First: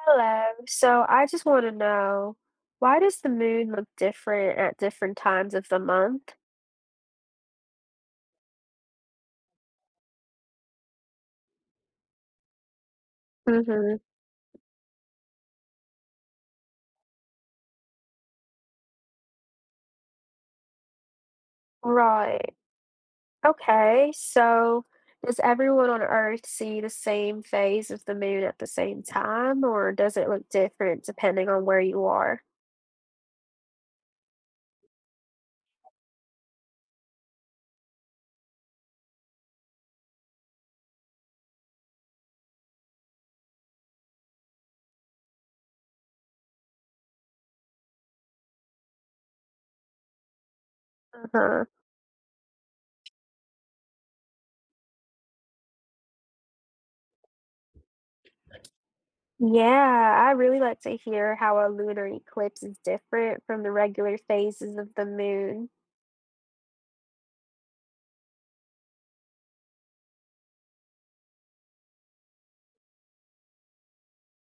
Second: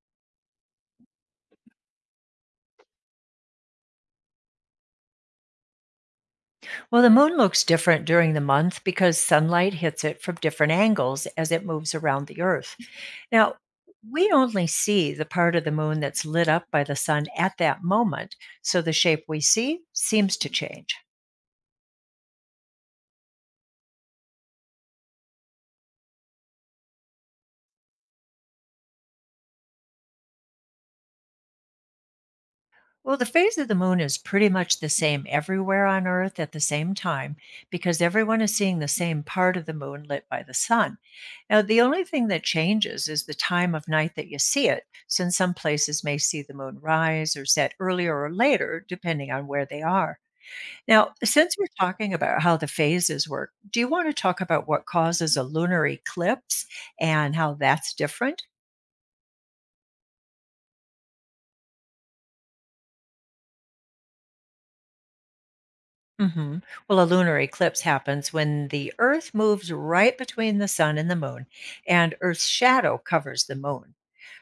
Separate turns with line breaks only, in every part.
Hello. So I just want to know why does the moon look different at different times of the month?
Well, the moon looks different during the month because sunlight hits it from different angles as it moves around the earth. Now,
Mm-hmm.
we only see the part of the moon that's lit up by the sun at that moment, so the shape we see seems to change.
Right. Okay. So does everyone on Earth see the same phase of the moon at the same time, or does it look different depending on where you are?
Well, the phase of the moon is pretty much the same everywhere on Earth at the same time because everyone is seeing the same part of the moon lit by the sun. Now, the only thing that changes is the time of night that you see it, since some places may see the moon rise or set earlier or later, depending on where they are. Now, since
Uh-huh.
we're talking about how the phases work, do you want to talk about what causes a lunar eclipse and how that's different?
Yeah, I really like to hear how a lunar eclipse is different from the regular phases of the moon.
hmm Well, a lunar eclipse happens when the Earth moves right between the sun and the moon, and Earth's shadow covers the moon.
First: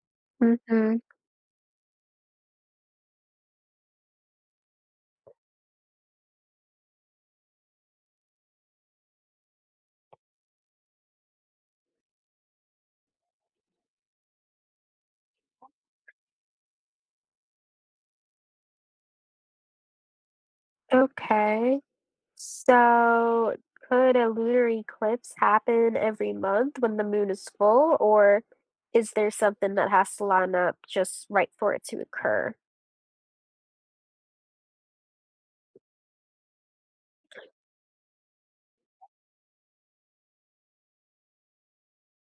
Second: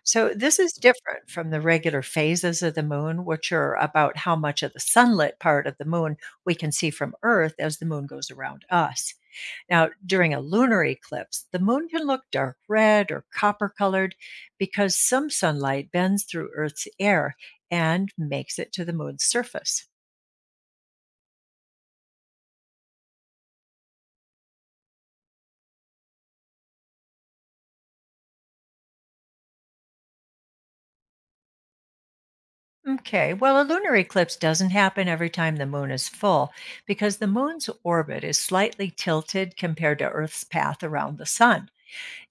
So, this is
Mm-hmm.
different from the regular phases of the moon, which are about how much of the sunlit part of the moon we can see from Earth as the moon goes around us. Now, during a lunar eclipse, the moon can look dark red or copper colored because some sunlight bends through Earth's air and makes it to the moon's surface.
Okay. So, could a lunar eclipse happen every month when the moon is full, or is there something that has to line up just right for it to occur?
Okay, well, a lunar eclipse doesn't happen every time the moon is full because the moon's orbit is slightly tilted compared to Earth's path around the sun.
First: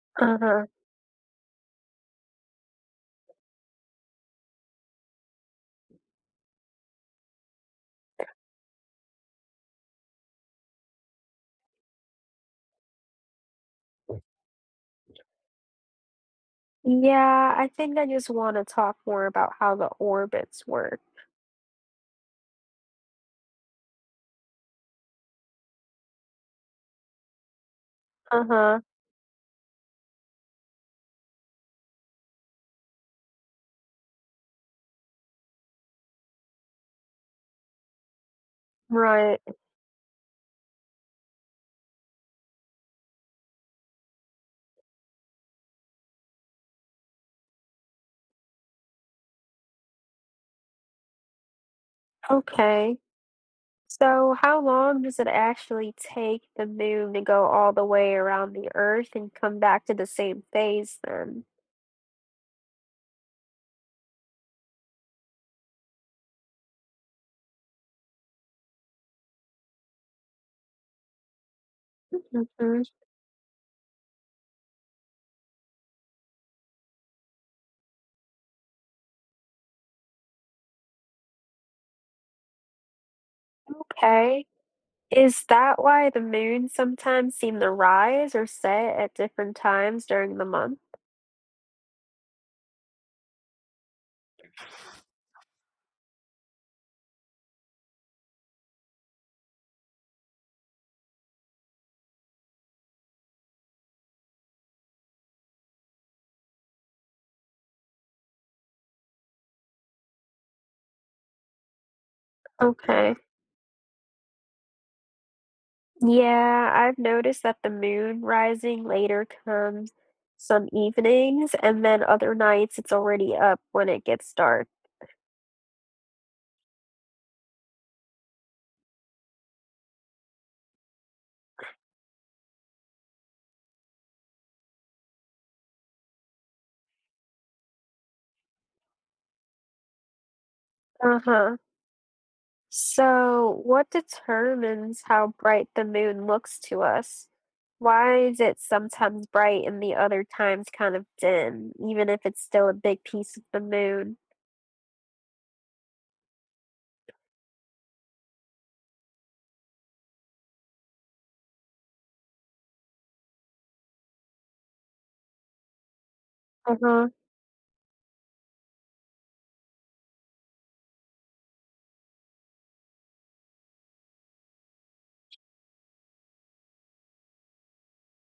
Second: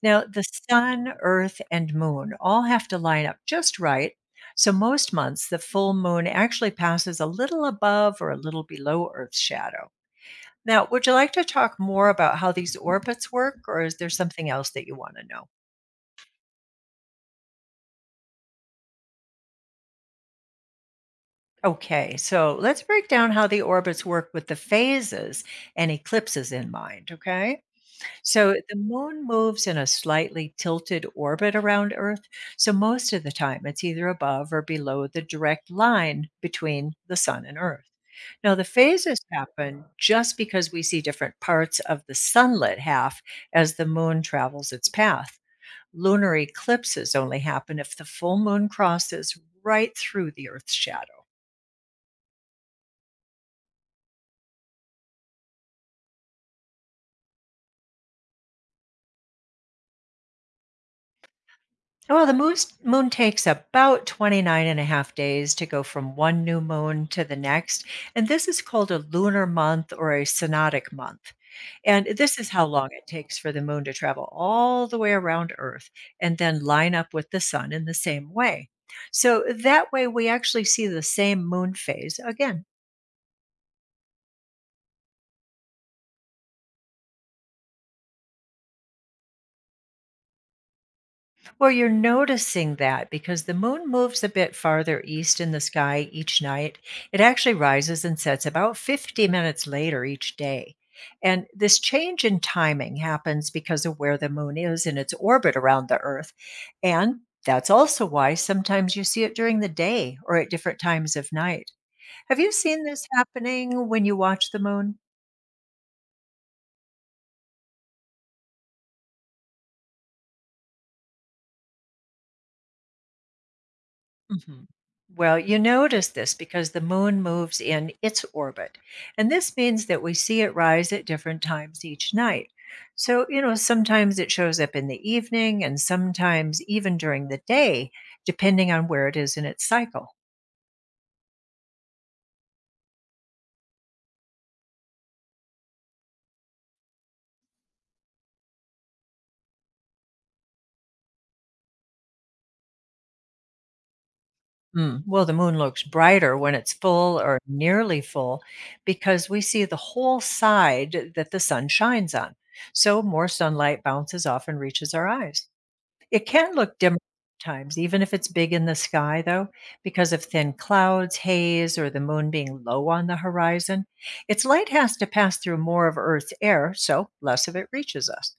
Now, the
Uh-huh.
sun, Earth, and moon all have to line up just right. So, most months, the full moon actually passes a little above or a little below Earth's shadow. Now, would you like to talk more about how these orbits work, or is there something else that you want to know?
Yeah, I think I just want to talk more about how the orbits work.
Okay, so let's break down how the orbits work with the phases and eclipses in mind, okay? So the
Uh-huh.
moon moves in a slightly tilted orbit around Earth, so most of the time it's either above or below the direct line between the sun and Earth. Now, the phases
Right.
happen just because we see different parts of the sunlit half as the moon travels its path. Lunar eclipses only happen if the full moon crosses right through the Earth's shadow.
Okay. So, how long does it actually take the moon to go all the way around the Earth and come back to the same phase then?
Well, the moon's moon takes about 29 and a half days to go from one new moon to the next, and this is called a lunar month or a synodic month. And this is how
Mhm.
long it takes for the moon to travel all the way around Earth and then line up with the sun in the same way. So that way, we actually see the same moon phase again.
Okay. Is that why the moon sometimes seem to rise or set at different times during the month?
Well, you're noticing that because the moon moves a bit farther east in the sky each night. It actually rises and sets about 50 minutes later each day. And this change in timing happens because of where the moon is in its orbit around the Earth. And that's also why sometimes you see it during the day or at different times of night. Have you seen this
Okay.
happening when you watch the moon?
Yeah, I've noticed that the moon rising later comes some evenings, and then other nights it's already up when it gets
Mhm.
dark.
Well, you notice this because the moon moves in its orbit. And this means that we see it rise at different times each night. So, you know, sometimes it shows up in the evening and sometimes even during the day, depending on where it is in its cycle.
Uh-huh. So, what determines how bright the moon looks to us? Why is it sometimes bright and the other times kind of dim, even if it's still a big piece of the moon?
Mm. Well, the moon looks brighter when it's full or nearly full because we see the whole side that the sun shines on. So, more sunlight bounces off and reaches our eyes. It can look dim
Uh-huh.
times, even if it's big in the sky, though, because of thin clouds, haze, or the moon being low on the horizon. Its light has to pass through more of Earth's air, so less of it reaches us.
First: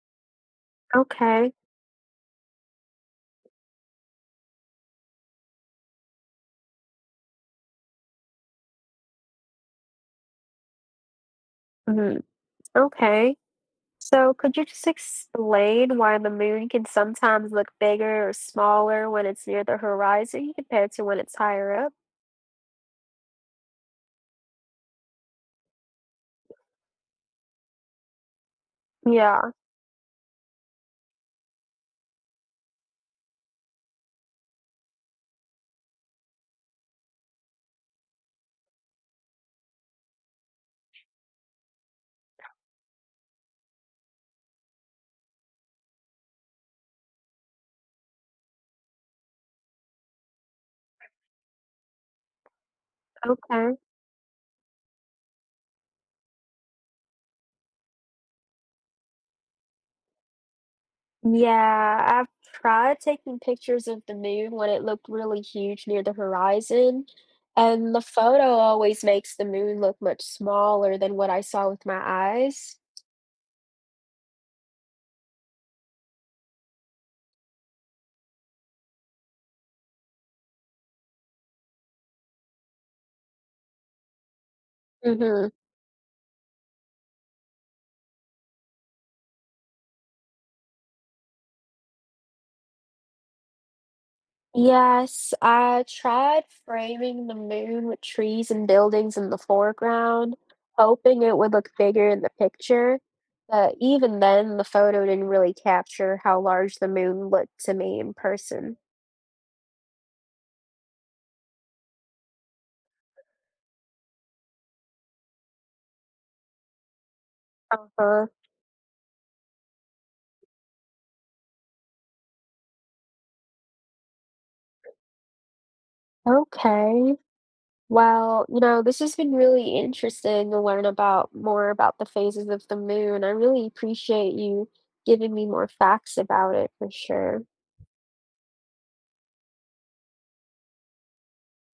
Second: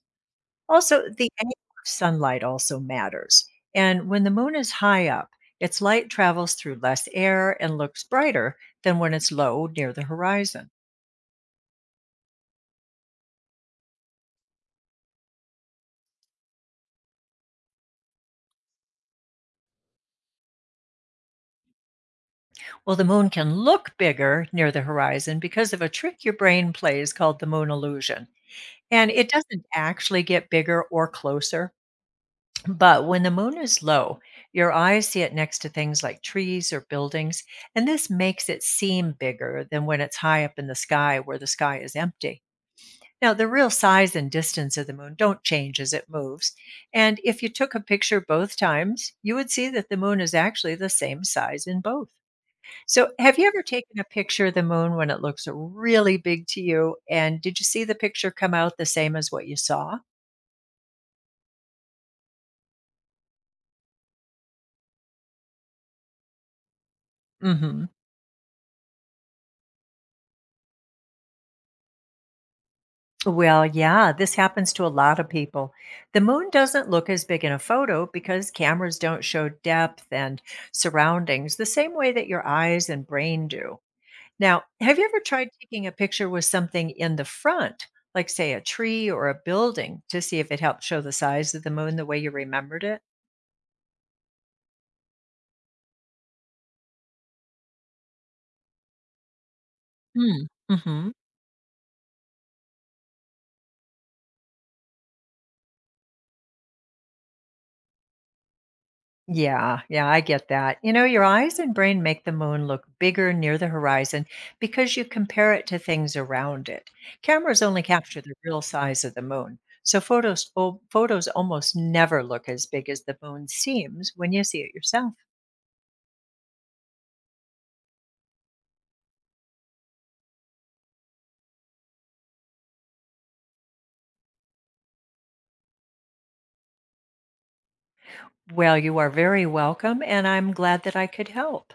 Also, the
Okay.
angle of sunlight also matters. And when the moon is high up, its light travels through less air and looks brighter than when it's low near the horizon.
Mhm. Okay. So could you just explain why the moon can sometimes look bigger or smaller when it's near the horizon compared to when it's higher up?
Well, the moon can look bigger near the horizon because of a trick your brain plays called the moon illusion. And it
Yeah,
doesn't actually get bigger or closer, but when the moon is low, your eyes see it next to things like trees or buildings, and this makes it seem bigger than when it's high up in the sky where the sky is empty. Now, the real size and distance of the moon don't change as it moves, and if you took a picture both times, you would see that the moon is actually the same size in both. So, have you ever
okay.
taken a picture of the moon when it looks really big to you? And did you see the picture come out the same as what you saw?
Yeah, I've tried taking pictures of the moon when it looked really huge near the horizon,
hmm
and the photo always makes the moon look much smaller than what I saw with my eyes.
Well, yeah, this happens to a lot of people. The moon doesn't look as big in a photo because cameras don't show depth and surroundings the same way that your eyes and brain do. Now, have you ever
Mm-hmm.
tried taking a picture with something in the front, like, say, a tree or a building, to see if it helped show the size of the moon the way you remembered it?
Yes, I tried framing the moon with trees and buildings in the foreground,
Mm-hmm.
hoping it would look bigger in the picture. But even then, the photo didn't really capture how large the moon looked to me in person.
Yeah, yeah, I get that. You know, your eyes and brain make the moon look bigger near the horizon because you compare it to things around it. Cameras only capture
Uh-huh.
the real size of the moon, so photos almost never look as big as the moon seems when you see it yourself.
Okay. Well, this has been really interesting to learn about more about the phases of the moon. I really appreciate you giving me more facts about it for sure.
Well, you are very welcome, and I'm glad that I could help.